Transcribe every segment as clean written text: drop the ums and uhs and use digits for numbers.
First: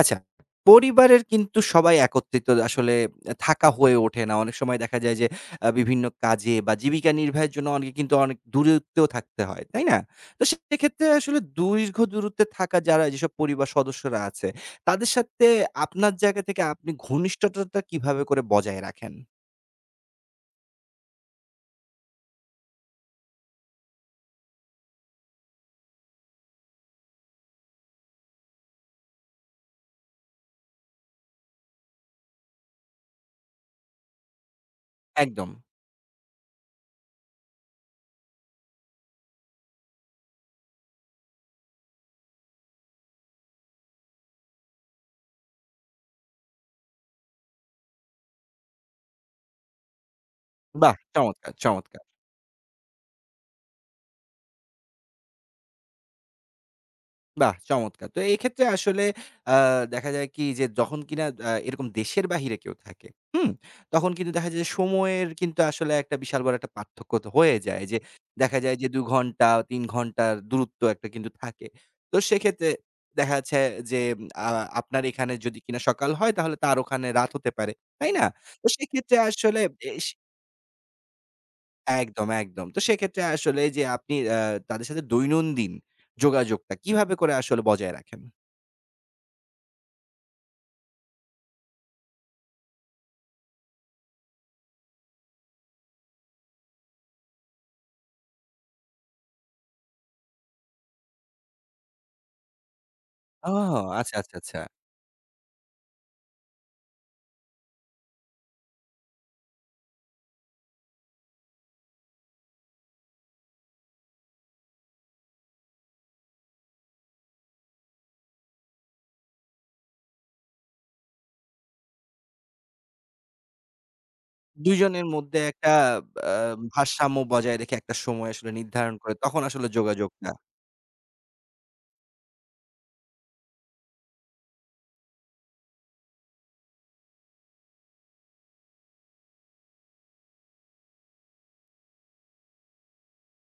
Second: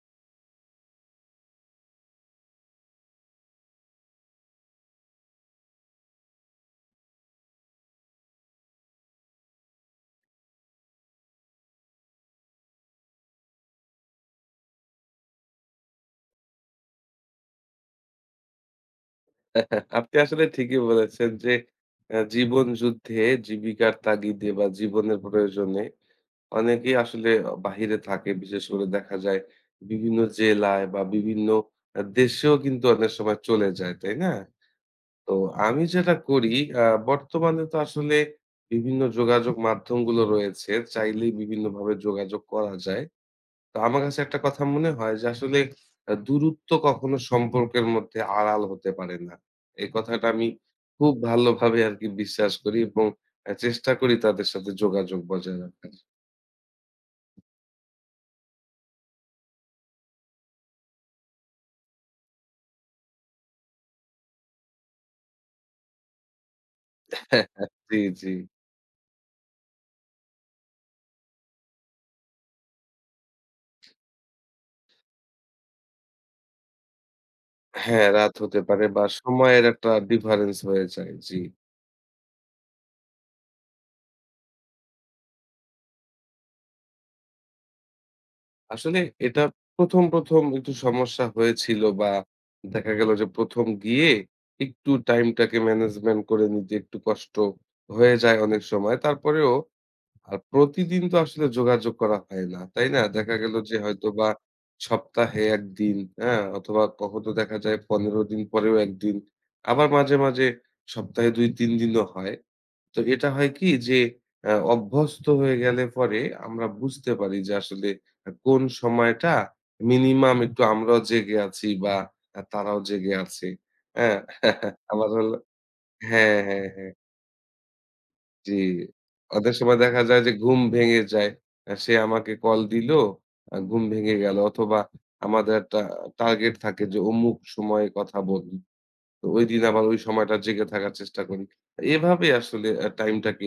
আচ্ছা, পরিবারের কিন্তু সবাই একত্রিত আসলে থাকা হয়ে ওঠে না। অনেক সময় দেখা যায় যে বিভিন্ন কাজে বা জীবিকা নির্বাহের জন্য অনেকে কিন্তু অনেক দূরত্বেও থাকতে হয়। তাই না? তো সেক্ষেত্রে আসলে দীর্ঘ দূরত্বে থাকা যারা যেসব পরিবার সদস্যরা আছে, তাদের সাথে আপনার জায়গা থেকে আপনি ঘনিষ্ঠতাটা কিভাবে করে বজায় রাখেন? আপনি আসলে ঠিকই বলেছেন যে জীবন যুদ্ধে জীবিকার তাগিদে বা জীবনের প্রয়োজনে অনেকেই আসলে বাহিরে থাকে। বিশেষ করে দেখা যায় বিভিন্ন জেলায় বা বিভিন্ন দেশেও কিন্তু অনেক সময় চলে যায়, তাই না? তো একদম। আমি যেটা করি আ বর্তমানে তো আসলে বিভিন্ন যোগাযোগ মাধ্যমগুলো রয়েছে। চাইলেই বিভিন্নভাবে যোগাযোগ করা যায়। তো আমার কাছে একটা কথা মনে হয় যে আসলে দূরত্ব কখনো সম্পর্কের মধ্যে আড়াল হতে পারে না। এই কথাটা আমি বাহ! খুব চমৎকার, ভালোভাবে চমৎকার। আরকি বিশ্বাস করি এবং চেষ্টা করি তাদের সাথে যোগাযোগ বজায় রাখার। বাহ! চমৎকার। তো এক্ষেত্রে আসলে আ দেখা যায় কি যে যখন কিনা এরকম দেশের বাহিরে কেউ থাকে, হুম? তখন কিন্তু দেখা যায় যে সময়ের কিন্তু আসলে একটা বিশাল বড় একটা পার্থক্য তো হয়ে যায় যে জি, জি। দেখা যায় যে ২ ঘন্টা ৩ ঘন্টার দূরত্ব একটা কিন্তু থাকে। তো সেক্ষেত্রে দেখা যাচ্ছে যে আ আপনার এখানে যদি কিনা সকাল হয় তাহলে তার ওখানে রাত হতে পারে। হ্যাঁ, তাই না? রাত হতে তো পারে বা সেক্ষেত্রে আসলে সময়ের একটা এস ডিফারেন্স হয়ে যায়। জি। একদম, একদম। তো সেক্ষেত্রে আসলে যে আপনি তাদের সাথে দৈনন্দিন যোগাযোগটা কিভাবে করে আসলে বজায় রাখেন? আসলে এটা ১ম একটু সমস্যা হয়েছিল বা দেখা গেল যে ১ম গিয়ে একটু টাইমটাকে ম্যানেজমেন্ট করে নিতে একটু কষ্ট হয়ে যায় অনেক সময়। তারপরেও আর প্রতিদিন তো আসলে যোগাযোগ করা হয় না। তাই না? দেখা ও! গেল যে আচ্ছা, হয়তোবা আচ্ছা, আচ্ছা। সপ্তাহে ১ দিন, হ্যাঁ? অথবা কখনো দেখা যায় ১৫ দিন পরেও ১ দিন। আবার মাঝে, মাঝে সপ্তাহে ২-৩ দিনও হয়। তো এটা হয় কি যে অভ্যস্ত হয়ে গেলে পরে আমরা বুঝতে পারি যে আসলে কোন সময়টা মিনিমাম একটু আমরাও জেগে আছি বা তারাও জেগে আছে। হ্যাঁ? ২ জনের আবার হলো মধ্যে একটা আ হ্যাঁ, হ্যাঁ, হ্যাঁ। ভারসাম্য বজায় রেখে একটা সময় আসলে জি, নির্ধারণ করে তখন অনেক আসলে সময় দেখা যায় যোগাযোগটা। যে ঘুম ভেঙে যায়। সে আমাকে কল দিল, ঘুম ভেঙে গেল অথবা আমাদের একটা টার্গেট থাকে যে অমুক সময়ে কথা বলি। তো ঐদিন আবার ওই সময়টা জেগে থাকার চেষ্টা করি। এভাবে আসলে টাইমটাকে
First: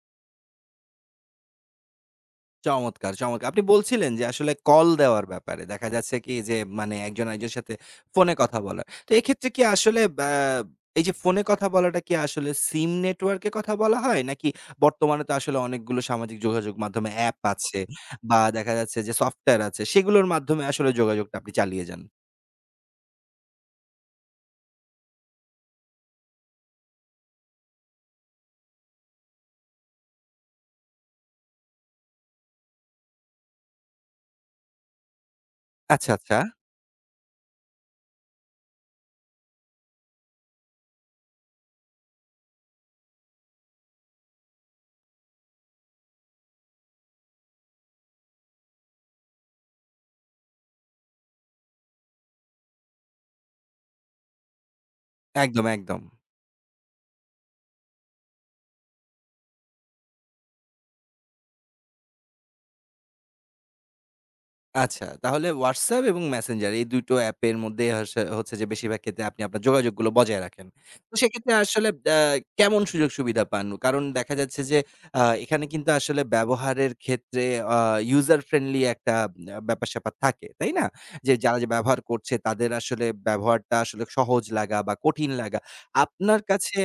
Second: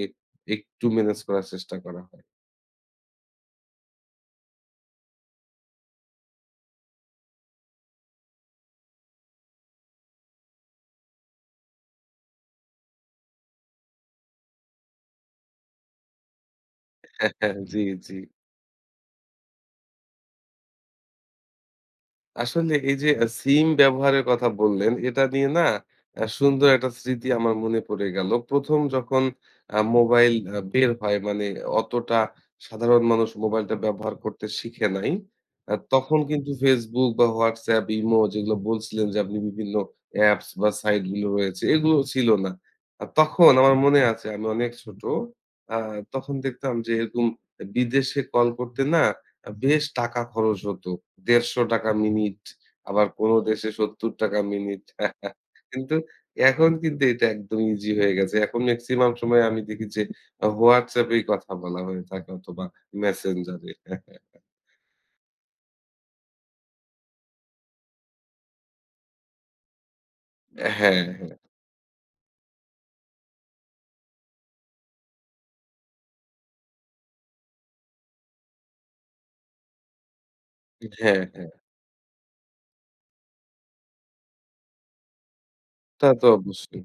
একটু মেনেজ করার চেষ্টা করা হয়। চমৎকার, চমৎকার। আপনি বলছিলেন যে আসলে কল দেওয়ার ব্যাপারে দেখা যাচ্ছে কি যে মানে একজন আরেকজনের সাথে ফোনে কথা বলা। তো এক্ষেত্রে কি আসলে এই যে ফোনে কথা বলাটা কি আসলে সিম নেটওয়ার্কে কথা বলা হয়? নাকি বর্তমানে তো আসলে অনেকগুলো সামাজিক যোগাযোগ মাধ্যমে অ্যাপ আছে জি, জি। বা দেখা যাচ্ছে যে সফটওয়্যার আছে সেগুলোর মাধ্যমে আসলে যোগাযোগটা আপনি চালিয়ে যান? আসলে এই যে সিম ব্যবহারের কথা বললেন, এটা নিয়ে না সুন্দর একটা স্মৃতি আমার মনে পড়ে গেল। ১ম যখন মোবাইল বের হয় মানে অতটা সাধারণ মানুষ মোবাইলটা ব্যবহার করতে শিখে নাই। আচ্ছা, তখন আচ্ছা। কিন্তু Facebook বা WhatsApp, ইমো যেগুলো বলছিলেন যে আপনি বিভিন্ন অ্যাপস বা সাইট গুলো রয়েছে, এগুলো ছিল না। আর তখন আমার মনে আছে আমি অনেক ছোট। আ তখন দেখতাম যে এরকম বিদেশে কল করতে না বেশ টাকা খরচ হতো। ৳১৫০ মিনিট, আবার কোনো দেশে ৳৭০ মিনিট। একদম, কিন্তু একদম। এখন কিন্তু এটা একদম ইজি হয়ে গেছে। এখন মেক্সিমাম সময় আমি দেখি যে WhatsApp এই কথা বলা হয়ে থাকে অথবা Messenger এ আচ্ছা, তাহলে WhatsApp এবং Messenger এই ২ টো অ্যাপের মধ্যে হচ্ছে যে বেশিরভাগ ক্ষেত্রে আপনি আপনার যোগাযোগগুলো বজায় রাখেন। হ্যাঁ, তো হ্যাঁ। সেক্ষেত্রে আসলে আ কেমন সুযোগ সুবিধা পান? কারণ দেখা যাচ্ছে যে এখানে কিন্তু আসলে ব্যবহারের ক্ষেত্রে আ user friendly একটা ব্যাপার-স্যাপার থাকে, তাই না? হ্যাঁ, যে হ্যাঁ। যারা যে ব্যবহার করছে তাদের আসলে ব্যবহারটা আসলে সহজ লাগা বা কঠিন লাগা। তা তো আপনার কাছে অবশ্যই।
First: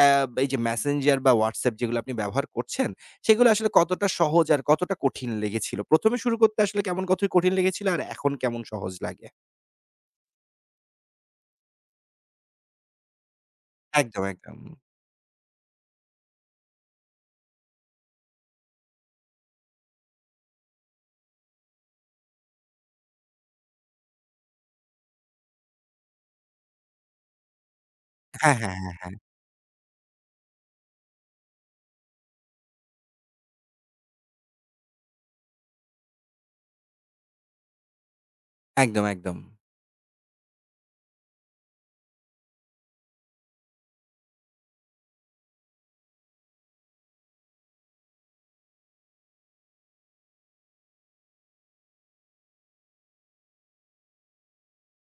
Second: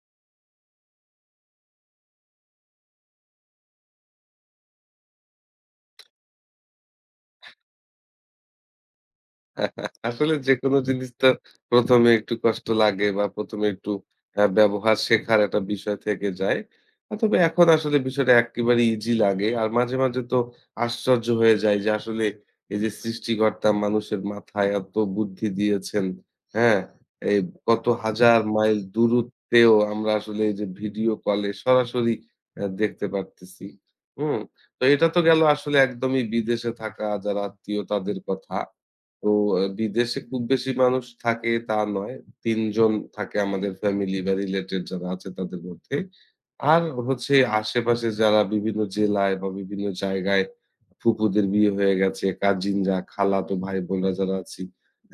অ্যা এই যে Messenger বা WhatsApp যেগুলো আপনি ব্যবহার করছেন সেগুলো আসলে কতটা সহজ আর কতটা কঠিন লেগেছিল? ১ম এ শুরু করতে আসলে কেমন কঠিন লেগেছিল আর এখন কেমন সহজ লাগে? আসলে যেকোনো জিনিস তার ১ম এ একটু কষ্ট লাগে বা ১ম এ একটু একদম, একদম। ব্যবহার শেখার একটা বিষয় থেকে যায়। তবে এখন আসলে বিষয়টা একেবারে ইজি লাগে। আর মাঝে, মাঝে তো আশ্চর্য হয়ে যায় যে আসলে এই যে সৃষ্টিকর্তা মানুষের মাথায় এত বুদ্ধি দিয়েছেন, হ্যাঁ? এই কত হাজার হ্যাঁ, হ্যাঁ, মাইল হ্যাঁ, হ্যাঁ। দূরত্বেও আমরা আসলে এই যে ভিডিও কলে সরাসরি দেখতে পারতেছি। হুম? তো এটা তো গেল আসলে একদমই বিদেশে থাকা যারা আত্মীয় তাদের কথা। একদম, তো একদম। বিদেশে খুব বেশি মানুষ থাকে তা নয়। ৩ জন থাকে আমাদের ফ্যামিলি বা রিলেটেড যারা আছে তাদের মধ্যে। আর হচ্ছে আশেপাশে যারা বিভিন্ন জেলায় বা বিভিন্ন জায়গায় ফুপুদের বিয়ে হয়ে গেছে, কাজিনরা, খালাতো ভাই-বোনরা যারা আছি,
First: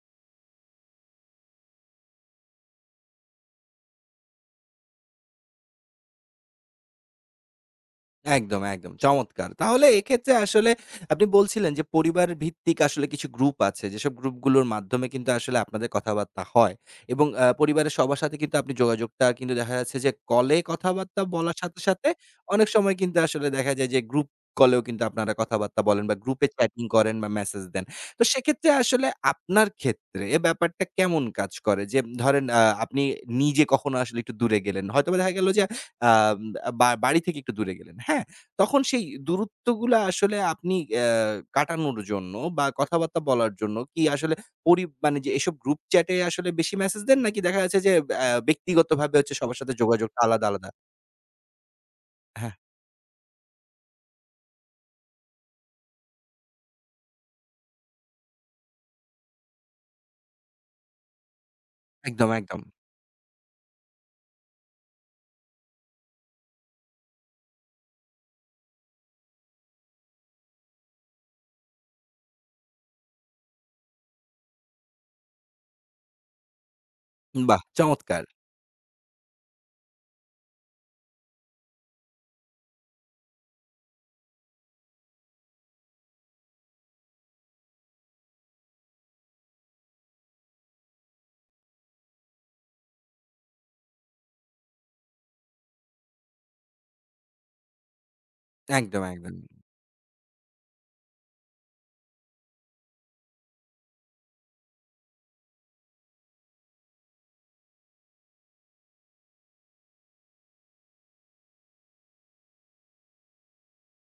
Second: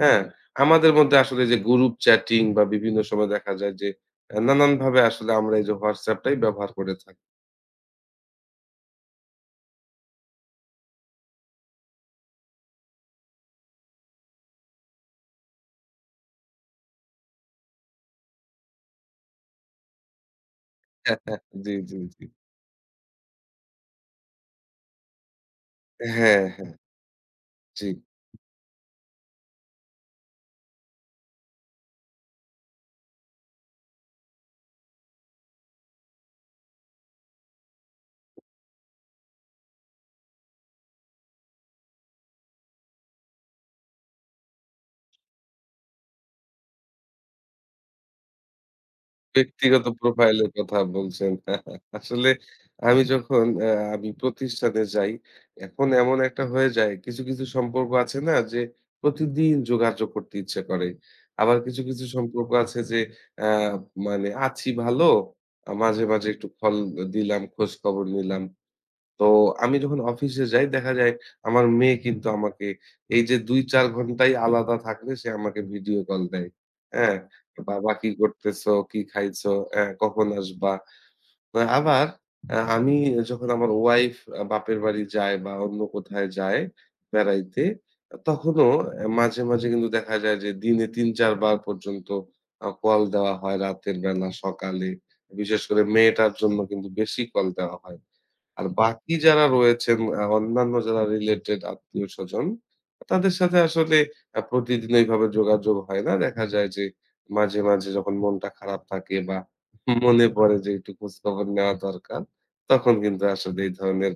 হ্যাঁ? আমাদের মধ্যে আসলে যে গ্রুপ চ্যাটিং বা বিভিন্ন সময় দেখা যায় যে নানানভাবে আসলে আমরা এই যে WhatsApp টাই ব্যবহার করে থাকি। একদম, একদম। চমৎকার! তাহলে এক্ষেত্রে আসলে আপনি বলছিলেন যে পরিবার ভিত্তিক আসলে কিছু গ্রুপ আছে। যেসব গ্রুপগুলোর মাধ্যমে কিন্তু আসলে আপনাদের কথাবার্তা হয় এবং পরিবারের সবার সাথে কিন্তু আপনি যোগাযোগটা কিন্তু দেখা যাচ্ছে যে কলে কথাবার্তা বলার জি, সাথে, জি, সাথে জি। অনেক সময় কিন্তু আসলে দেখা যায় যে গ্রুপ কলেও কিন্তু আপনারা কথাবার্তা বলেন বা হ্যাঁ, গ্রুপে হ্যাঁ। চ্যাটিং করেন বা মেসেজ দেন। ঠিক। তো সেক্ষেত্রে আসলে আপনার ক্ষেত্রে এ ব্যাপারটা কেমন কাজ করে? যে ধরেন আপনি নিজে কখনো আসলে একটু দূরে গেলেন। হয়তোবা দেখা গেল যে আ আ বা বাড়ি থেকে একটু দূরে গেলেন। হ্যাঁ? তখন সেই দূরত্বগুলা আসলে আপনি কাটানোর জন্য বা কথাবার্তা বলার জন্য কি আসলে মানে যে এসব গ্রুপ চ্যাটে আসলে বেশি মেসেজ দেন নাকি দেখা যাচ্ছে যে ব্যক্তিগতভাবে হচ্ছে সবার সাথে ব্যক্তিগত যোগাযোগটা আলাদা, প্রোফাইলের আলাদা? কথা বলছেন। আসলে হ্যাঁ, আমি যখন আমি প্রতিষ্ঠানে যাই, এখন এমন একটা হয়ে যায় কিছু, কিছু সম্পর্ক আছে না যে প্রতিদিন যোগাযোগ করতে ইচ্ছে করে। আবার কিছু, কিছু একদম, সম্পর্ক একদম। আছে যে আ মানে আছি ভালো, মাঝে, মাঝে একটু দিলাম, খোঁজখবর নিলাম। তো আমি যখন অফিসে যাই দেখা যায় আমার মেয়ে কিন্তু আমাকে এই যে ২-৪ ঘন্টাই আলাদা থাকলে সে আমাকে ভিডিও কল দেয়। হ্যাঁ? বাহ! "বাবা কি চমৎকার। করতেছো? কি খাইছো? কখন আসবা?" আবার আমি যখন আমার ওয়াইফ বাপের বাড়ি যায় বা অন্য কোথায় যায় বেড়াইতে, তখনও মাঝে, মাঝে কিন্তু দেখা যায় যে দিনে ৩-৪ বার পর্যন্ত কল দেওয়া হয় রাতের বেলা, সকালে। বিশেষ করে মেয়েটার জন্য কিন্তু বেশি কল দেওয়া হয়। আর একদম, বাকি একদম। যারা রয়েছেন অন্যান্য যারা রিলেটেড আত্মীয়স্বজন, তাদের সাথে আসলে প্রতিদিন ওইভাবে যোগাযোগ হয় না। দেখা যায় যে মাঝে, মাঝে যখন মনটা খারাপ থাকে বা মনে পড়ে যে একটু খোঁজখবর নেওয়া দরকার। তখন কিন্তু আসলে এই ধরনের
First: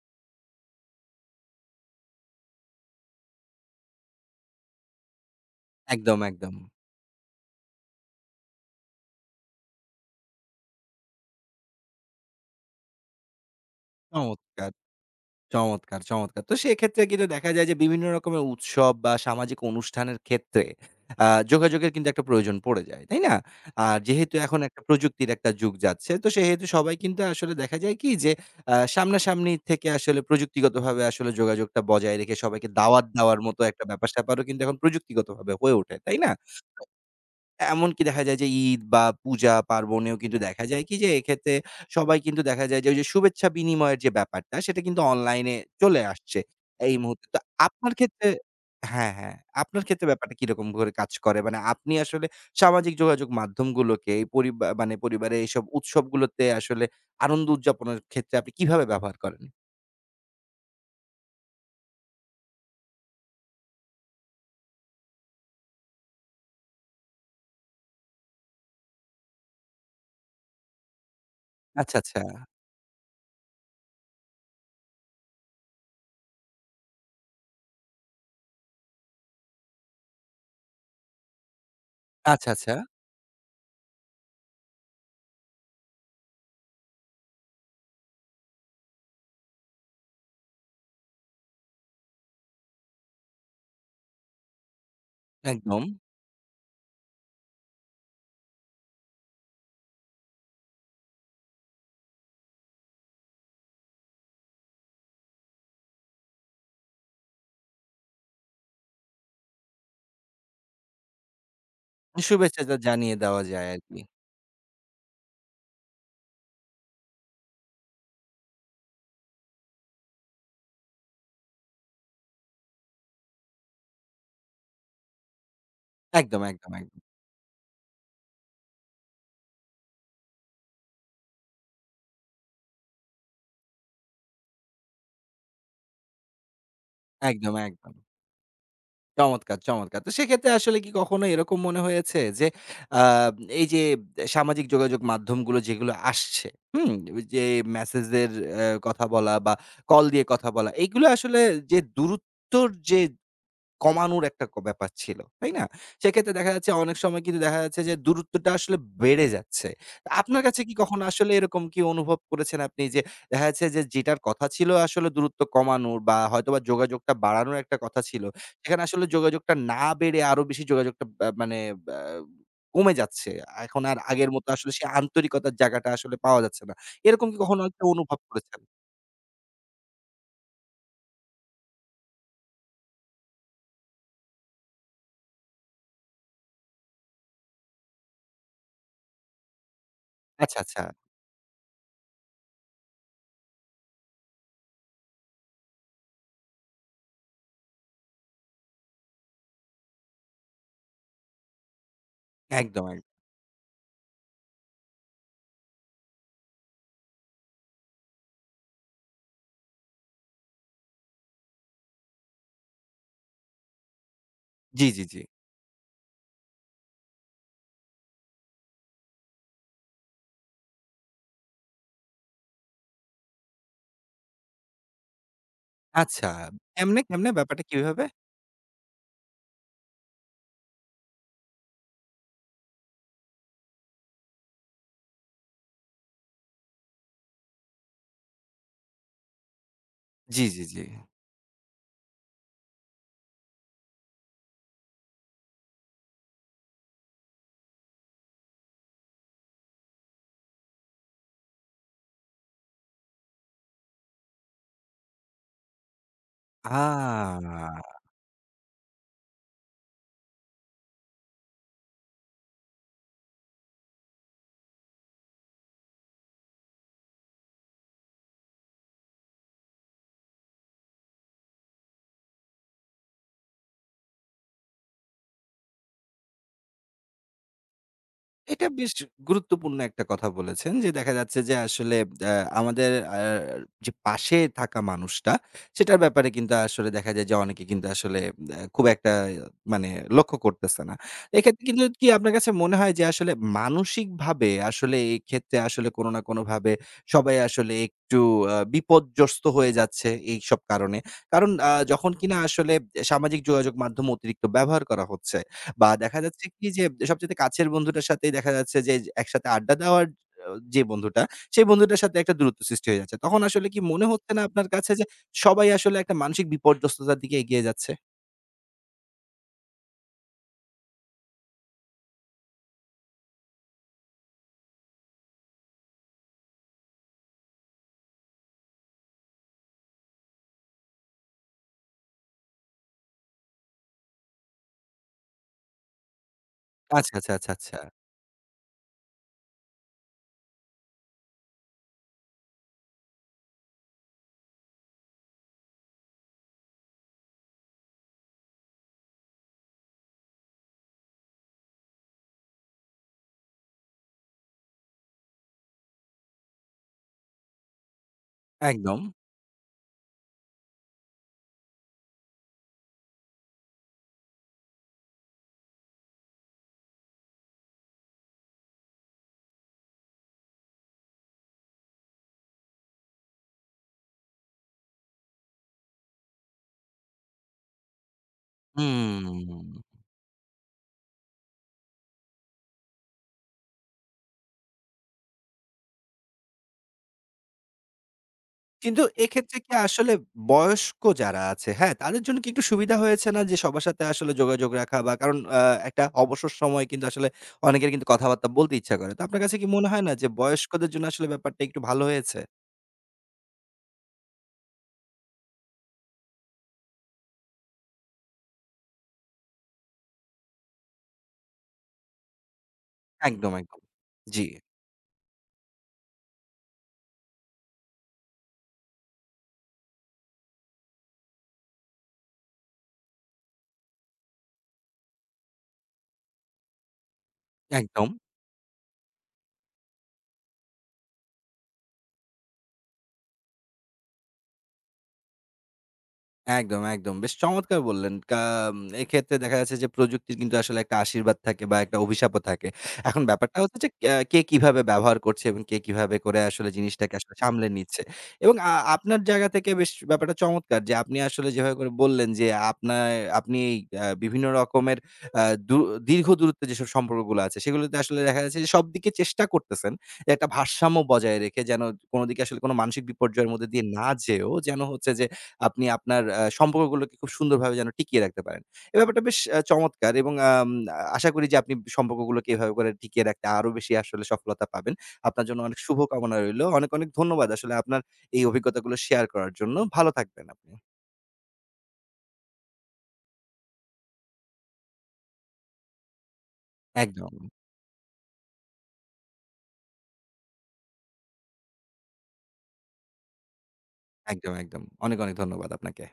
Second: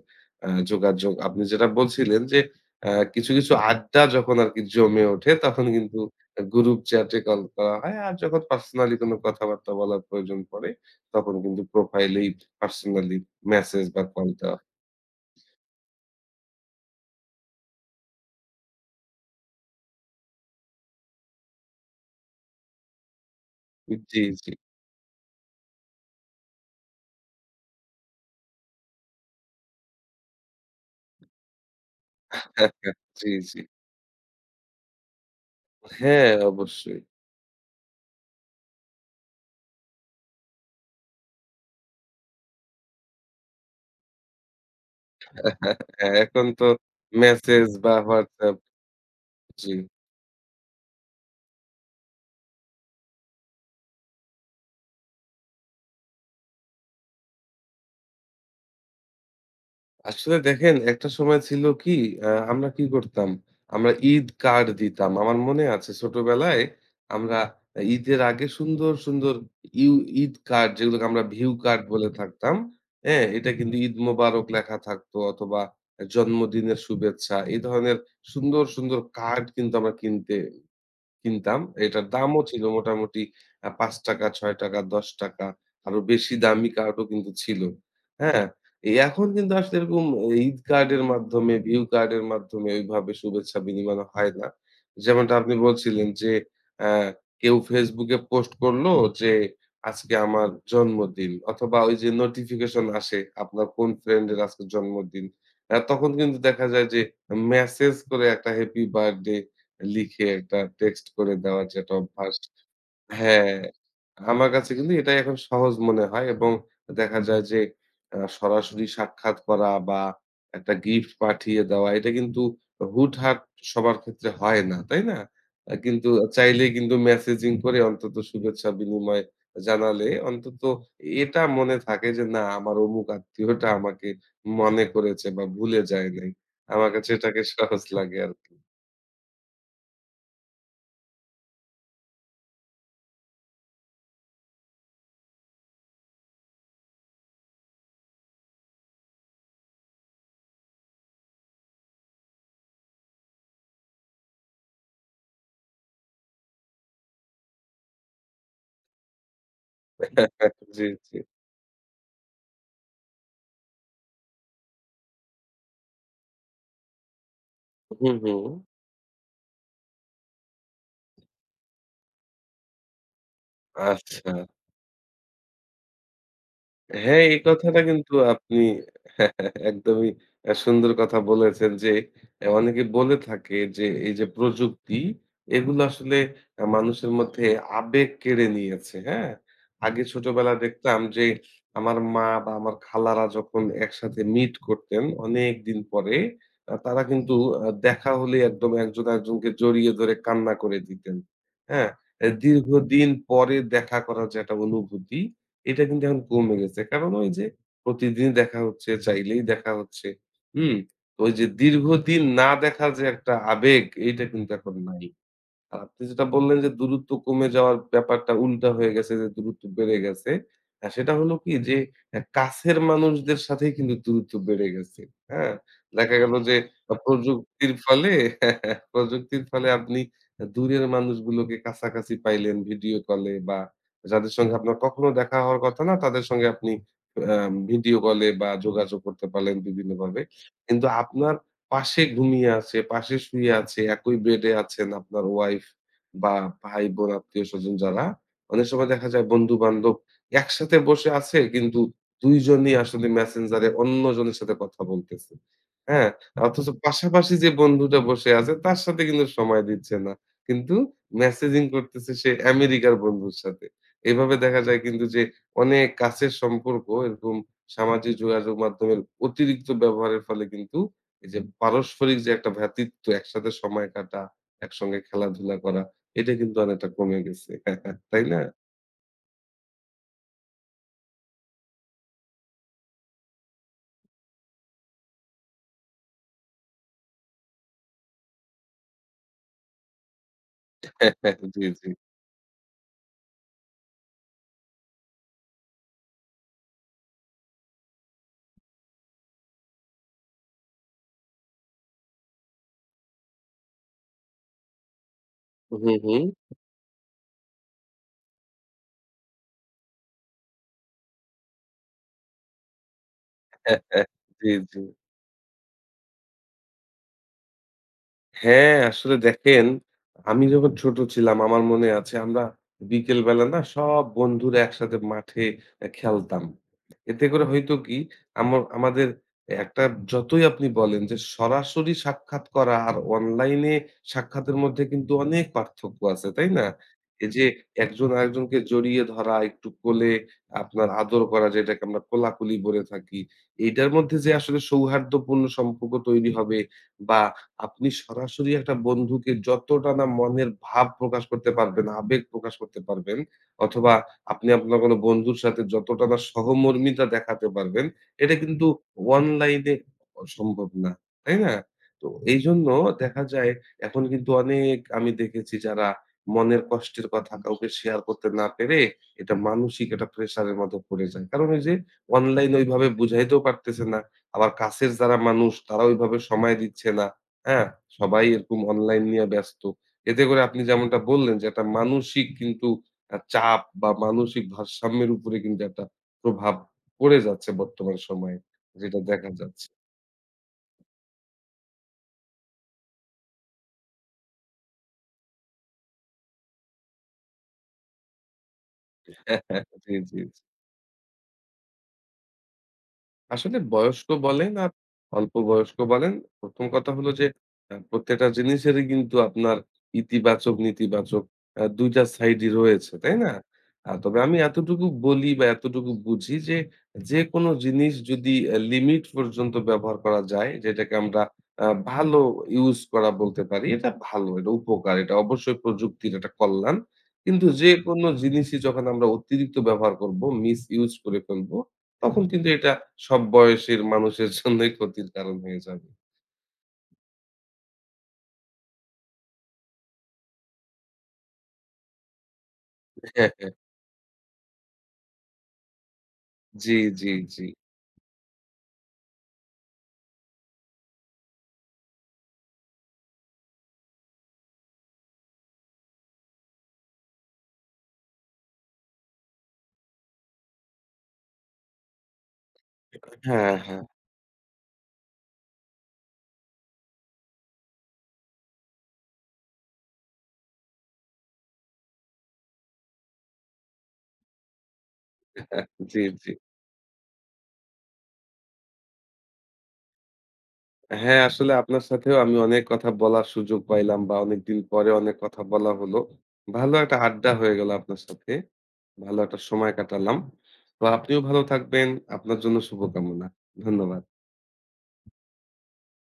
যোগাযোগ আপনি যেটা বলছিলেন যে আ কিছু, কিছু আড্ডা যখন আরকি জমে ওঠে তখন কিন্তু একদম, একদম। গ্রুপ চ্যাটে কল করা হয়। আর যখন পার্সোনালি কোনো কথাবার্তা বলার প্রয়োজন পড়ে তখন কিন্তু প্রোফাইলেই পার্সোনালি মেসেজ বা কল দেওয়া হয়। চমৎকার। চমৎকার, চমৎকার। তো সেক্ষেত্রে কিন্তু দেখা যায় যে বিভিন্ন রকমের উৎসব বা সামাজিক অনুষ্ঠানের ক্ষেত্রে যোগাযোগের কিন্তু একটা প্রয়োজন পড়ে যায়। তাই না? আর জি, যেহেতু জি। এখন একটা প্রযুক্তির একটা যুগ যাচ্ছে, তো সেহেতু সবাই কিন্তু আসলে দেখা যায় কি যে সামনাসামনি থেকে আসলে প্রযুক্তিগতভাবে আসলে যোগাযোগটা বজায় রেখে সবাইকে দাওয়াত জি, দেওয়ার জি। মতো একটা ব্যাপার-স্যাপারও কিন্তু এখন প্রযুক্তিগতভাবে হয়ে ওঠে। তাই হ্যাঁ, না? অবশ্যই। এমনকি দেখা যায় যে ঈদ বা পূজা-পার্বণেও কিন্তু দেখা যায় কি যে এক্ষেত্রে সবাই কিন্তু দেখা যায় যে ওই যে শুভেচ্ছা বিনিময়ের যে ব্যাপারটা সেটা কিন্তু অনলাইনে চলে হ্যাঁ, আসছে এখন তো এই মুহূর্তে। তো মেসেজ আপনার বা ক্ষেত্রে WhatsApp হ্যাঁ, হ্যাঁ। জি। আপনার ক্ষেত্রে ব্যাপারটা কিরকম করে কাজ করে? মানে আপনি আসলে সামাজিক যোগাযোগ মাধ্যমগুলোকে এই মানে পরিবারে এইসব উৎসবগুলোতে আসলে আনন্দ উদযাপনের ক্ষেত্রে আপনি কিভাবে ব্যবহার করেন? আসলে দেখেন একটা সময় ছিল কি আমরা কি করতাম? আমরা ঈদ কার্ড দিতাম। আমার মনে আছে ছোটবেলায় আমরা ঈদের আগে সুন্দর, সুন্দর ইউ ঈদ কার্ড যেগুলোকে আমরা ভিউ কার্ড আচ্ছা, বলে আচ্ছা। থাকতাম। হ্যাঁ? এটা কিন্তু ঈদ মোবারক লেখা থাকতো অথবা জন্মদিনের শুভেচ্ছা। এই ধরনের সুন্দর, সুন্দর কার্ড কিন্তু আমরা কিনতাম। এটার দামও আচ্ছা, ছিল আচ্ছা। মোটামুটি ৳৫, ৳৬, ৳১০ আরো বেশি দামি কার্ডও কিন্তু ছিল। হ্যাঁ? এখন কিন্তু আসলে এরকম ঈদ কার্ডের মাধ্যমে, ভিউ কার্ডের মাধ্যমে ওইভাবে শুভেচ্ছা বিনিময় হয় না। যেমনটা আপনি একদম। বলছিলেন যে, অ্যা কেউ Facebook এ পোস্ট করলো যে, আজকে আমার জন্মদিন অথবা ওই যে নোটিফিকেশন আসে আপনার কোন ফ্রেন্ডের আজকে জন্মদিন। তখন কিন্তু দেখা যায় যে মেসেজ করে একটা হ্যাপি বার্থডে লিখে একটা টেক্সট করে দেওয়ার যে একটা অভ্যাস। শুভেচ্ছাটা জানিয়ে দেওয়া হ্যাঁ, যায় আরকি। আমার কাছে কিন্তু এটাই এখন সহজ মনে হয় এবং দেখা যায় যে সরাসরি সাক্ষাৎ করা বা একটা গিফট পাঠিয়ে দেওয়া এটা কিন্তু হুটহাট সবার ক্ষেত্রে হয় না, তাই না? কিন্তু একদম, চাইলেই একদম, কিন্তু একদম। মেসেজিং করে অন্তত শুভেচ্ছা বিনিময় জানালে অন্তত এটা মনে থাকে যে না আমার অমুক আত্মীয়টা আমাকে মনে করেছে বা ভুলে যায় নাই। আমার কাছে এটাকে একদম, সহজ একদম। লাগে আরকি। চমৎকার, চমৎকার। তো সেক্ষেত্রে আসলে কি কখনো এরকম মনে হয়েছে যে, আ এই যে সামাজিক যোগাযোগ মাধ্যমগুলো যেগুলো আসছে, হুম? ওই যে মেসেজের কথা বলা বা কল দিয়ে কথা বলা, এগুলো আসলে যে দূরত্বর যে কমানোর একটা ব্যাপার ছিল। তাই না? সেক্ষেত্রে দেখা যাচ্ছে অনেক সময় কিন্তু দেখা যাচ্ছে যে দূরত্বটা আসলে বেড়ে যাচ্ছে। তা আপনার কাছে কি জি, কখনো জি। আসলে এরকম কি অনুভব করেছেন আপনি যে দেখা যাচ্ছে যে যেটার কথা ছিল আসলে দূরত্ব কমানোর বা হয়তোবা যোগাযোগটা বাড়ানোর একটা কথা হুম, ছিল। হুম। সেখানে আসলে যোগাযোগটা না বেড়ে আরো বেশি যোগাযোগটা মানে ব্যা কমে যাচ্ছে। এখন আর আগের আচ্ছা। মতো আসলে সেই আন্তরিকতার জায়গাটা আসলে পাওয়া যাচ্ছে না। হ্যাঁ, এরকম কি এই কখনো কথাটা একটা কিন্তু অনুভব আপনি করেছেন? একদমই সুন্দর কথা বলেছেন যে, অনেকে বলে থাকে যে, এই যে প্রযুক্তি, এগুলো আসলে মানুষের মধ্যে আবেগ কেড়ে নিয়েছে, হ্যাঁ? আগে ছোটবেলায় আচ্ছা, আচ্ছা। দেখতাম যে, আমার মা বা আমার খালারা যখন একসাথে মিট করতেন অনেকদিন পরে, তারা কিন্তু দেখা হলেই একদম একজন আরেকজনকে জড়িয়ে ধরে কান্না করে দিতেন, হ্যাঁ? একদম, একদম। দীর্ঘদিন পরে দেখা করার যে একটা অনুভূতি এটা কিন্তু এখন কমে গেছে। কারণ ওই যে প্রতিদিন দেখা হচ্ছে, চাইলেই দেখা হচ্ছে। হুম? তো ওই যে দীর্ঘদিন না দেখা যে একটা আবেগ, এইটা কিন্তু এখন জি, নাই। জি, জি। আপনি যেটা বললেন যে দূরত্ব কমে যাওয়ার ব্যাপারটা উল্টা হয়ে গেছে যে দূরত্ব বেড়ে গেছে। সেটা হলো কি যে কাছের মানুষদের সাথেই কিন্তু দূরত্ব বেড়ে গেছে। হ্যাঁ? দেখা আচ্ছা। গেল যে এমনে কেমনে ব্যাপারটা প্রযুক্তির কিভাবে? ফলে প্রযুক্তির ফলে আপনি দূরের মানুষগুলোকে কাছাকাছি পাইলেন ভিডিও কলে বা যাদের সঙ্গে আপনার কখনো দেখা হওয়ার কথা না তাদের সঙ্গে আপনি আ ভিডিও কলে বা যোগাযোগ করতে পারলেন বিভিন্নভাবে। জি, জি, জি। কিন্তু আপনার পাশে ঘুমিয়ে আছে, পাশে শুয়ে আছে, একই বেডে আছেন আপনার ওয়াইফ বা ভাই-বোন, আত্মীয়স্বজন যারা। অনেক সময় দেখা যায় বন্ধু-বান্ধব একসাথে বসে আছে কিন্তু ২ জনই আসলে মেসেঞ্জারে অন্যজনের সাথে কথা বলতেছে। হ্যাঁ? অথচ পাশাপাশি আ যে বন্ধুটা বসে আছে তার সাথে কিন্তু সময় দিচ্ছে না। কিন্তু মেসেজিং করতেছে সে আমেরিকার বন্ধুর সাথে। এভাবে দেখা যায় কিন্তু যে অনেক কাছের সম্পর্ক এরকম সামাজিক যোগাযোগ মাধ্যমের অতিরিক্ত ব্যবহারের ফলে কিন্তু এই যে পারস্পরিক যে একটা ভ্রাতৃত্ব, একসাথে সময় কাটা, একসঙ্গে খেলাধুলা করা, এটা কিন্তু অনেকটা কমে গেছে। তাই না? এটা বেশ গুরুত্বপূর্ণ একটা কথা বলেছেন যে দেখা যাচ্ছে যে আসলে অ্যা আমাদের আ যে পাশে থাকা মানুষটা সেটার ব্যাপারে কিন্তু আসলে দেখা যায় যে অনেকে কিন্তু আসলে খুব একটা মানে লক্ষ্য করতেছে না। জি, এক্ষেত্রে কিন্তু জি। কি আপনার কাছে মনে হয় যে আসলে মানসিকভাবে আসলে এক্ষেত্রে আসলে কোনো না কোনোভাবে সবাই আসলে একটু বিপর্যস্ত হয়ে যাচ্ছে এইসব কারণে। কারণ যখন কিনা আসলে সামাজিক যোগাযোগ মাধ্যম অতিরিক্ত ব্যবহার করা হচ্ছে হুম, বা দেখা হুম। যাচ্ছে কি যে সবচাইতে কাছের বন্ধুটার সাথেই দেখা যাচ্ছে যে একসাথে আড্ডা দেওয়ার আ যে বন্ধুটা, সেই বন্ধুটার সাথে একটা দূরত্ব সৃষ্টি হয়ে যাচ্ছে। তখন আসলে কি মনে হচ্ছে না জি, আপনার জি। কাছে যে সবাই আসলে একটা মানসিক বিপর্যস্ততার দিকে এগিয়ে যাচ্ছে? হ্যাঁ, আসলে দেখেন আমি যখন ছোট ছিলাম আমার মনে আছে আমরা বিকেল বেলা না সব বন্ধুরা একসাথে মাঠে খেলতাম। এতে করে হইতো কি আমাদের একটা যতই আপনি বলেন যে সরাসরি সাক্ষাৎ করা আর অনলাইনে সাক্ষাতের মধ্যে কিন্তু অনেক পার্থক্য আছে, তাই না? আচ্ছা, এই আচ্ছা, যে আচ্ছা, আচ্ছা। একজন আরেকজনকে জড়িয়ে ধরা, একটু কোলে আপনার আদর করা যেটাকে আমরা কোলাকুলি বলে থাকি। এইটার মধ্যে যে আসলে সৌহার্দ্যপূর্ণ সম্পর্ক তৈরি হবে বা আপনি সরাসরি একটা বন্ধুকে যতটা না মনের ভাব প্রকাশ করতে পারবেন, আবেগ প্রকাশ করতে পারবেন অথবা আপনি আপনার কোনো বন্ধুর সাথে যতটা না সহমর্মিতা দেখাতে পারবেন, এটা কিন্তু একদম। অনলাইনে সম্ভব না। তাই না? তো এইজন্য দেখা যায় এখন কিন্তু অনেক আমি দেখেছি যারা মনের কষ্টের কথা কাউকে শেয়ার করতে না পেরে এটা মানসিক একটা প্রেশারের মধ্যে পড়ে যায়। কারণ ওই যে অনলাইন ওইভাবে বুঝাইতেও পারতেছে না। আবার কাছের যারা মানুষ তারা ওইভাবে সময় দিচ্ছে না। হ্যাঁ? সবাই এরকম অনলাইন নিয়ে ব্যস্ত। হুম। এতে করে আপনি যেমনটা বললেন যে একটা মানসিক কিন্তু চাপ বা মানসিক ভারসাম্যের উপরে কিন্তু একটা প্রভাব পড়ে যাচ্ছে বর্তমান সময়ে। যেটা কিন্তু দেখা এক্ষেত্রে যাচ্ছে। কি আসলে বয়স্ক যারা আছে, হ্যাঁ? তাদের জন্য কি একটু সুবিধা হয়েছে না যে সবার সাথে আসলে যোগাযোগ রাখা বা কারণ একটা অবসর সময় কিন্তু আসলে অনেকের কিন্তু কথাবার্তা বলতে ইচ্ছা করে। তো আপনার কাছে কি মনে হয় জি, না জি। যে বয়স্কদের জন্য আসলে ব্যাপারটা একটু ভালো হয়েছে? আসলে বয়স্ক বলেন আর অল্প বয়স্ক বলেন, ১ম কথা হলো যে প্রত্যেকটা জিনিসেরই কিন্তু আপনার ইতিবাচক, নেতিবাচক ২ টা সাইডই রয়েছে, তাই না? একদম, একদম। তবে আমি জি, এতটুকু বলি বা এতটুকু বুঝি যে, যেকোনো জিনিস যদি লিমিট পর্যন্ত ব্যবহার করা যায়, যেটাকে আমরা ভালো ইউজ করা বলতে পারি, এটা ভালো, এটা উপকার, এটা অবশ্যই প্রযুক্তির একটা কল্যাণ। কিন্তু যেকোনো একদম। জিনিসই যখন আমরা অতিরিক্ত ব্যবহার করব, মিস ইউজ করে ফেলবো তখন কিন্তু এটা সব বয়সের মানুষের জন্যই ক্ষতির কারণ হয়ে যাবে। একদম, একদম। বেশ চমৎকার বললেন। এক্ষেত্রে দেখা যাচ্ছে যে প্রযুক্তির কিন্তু আসলে একটা আশীর্বাদ থাকে বা একটা অভিশাপও থাকে। এখন হ্যাঁ, হ্যাঁ। ব্যাপারটা হচ্ছে যে কে কিভাবে ব্যবহার করছে এবং কে কিভাবে করে আসলে জি, জি, জিনিসটাকে আসলে জি। সামলে নিচ্ছে। এবং আপনার জায়গা থেকে বেশ ব্যাপারটা চমৎকার যে আপনি আসলে যেভাবে করে বললেন যে আপনার আপনি বিভিন্ন রকমের আ দু দীর্ঘ দূরত্বে যেসব সম্পর্কগুলো আছে সেগুলোতে আসলে দেখা যাচ্ছে যে সবদিকে চেষ্টা করতেছেন যে একটা ভারসাম্য বজায় রেখে যেন কোন দিকে আসলে কোন মানসিক বিপর্যয়ের হ্যাঁ, মধ্যে হ্যাঁ। দিয়ে না যেয়েও যেন হচ্ছে যে আপনি আপনার সম্পর্কগুলোকে খুব সুন্দরভাবে যেন টিকিয়ে রাখতে পারেন। এই ব্যাপারটা বেশ চমৎকার এবং আশা করি যে আপনি সম্পর্কগুলোকে এভাবে করে টিকিয়ে রাখতে আরো বেশি আসলে সফলতা পাবেন। আপনার জন্য অনেক জি, জি। শুভকামনা রইল। অনেক, অনেক ধন্যবাদ আসলে আপনার এই অভিজ্ঞতাগুলো শেয়ার করার জন্য। ভালো থাকবেন আপনি। হ্যাঁ, আসলে আপনার সাথেও আমি অনেক কথা বলার সুযোগ পাইলাম বা অনেকদিন পরে অনেক কথা বলা হলো। ভালো একটা আড্ডা একদম, হয়ে গেল আপনার সাথে। ভালো একটা সময় কাটালাম। তো আপনিও ভালো থাকবেন। আপনার জন্য শুভকামনা। ধন্যবাদ। একদম, একদম। অনেক, অনেক ধন্যবাদ আপনাকে।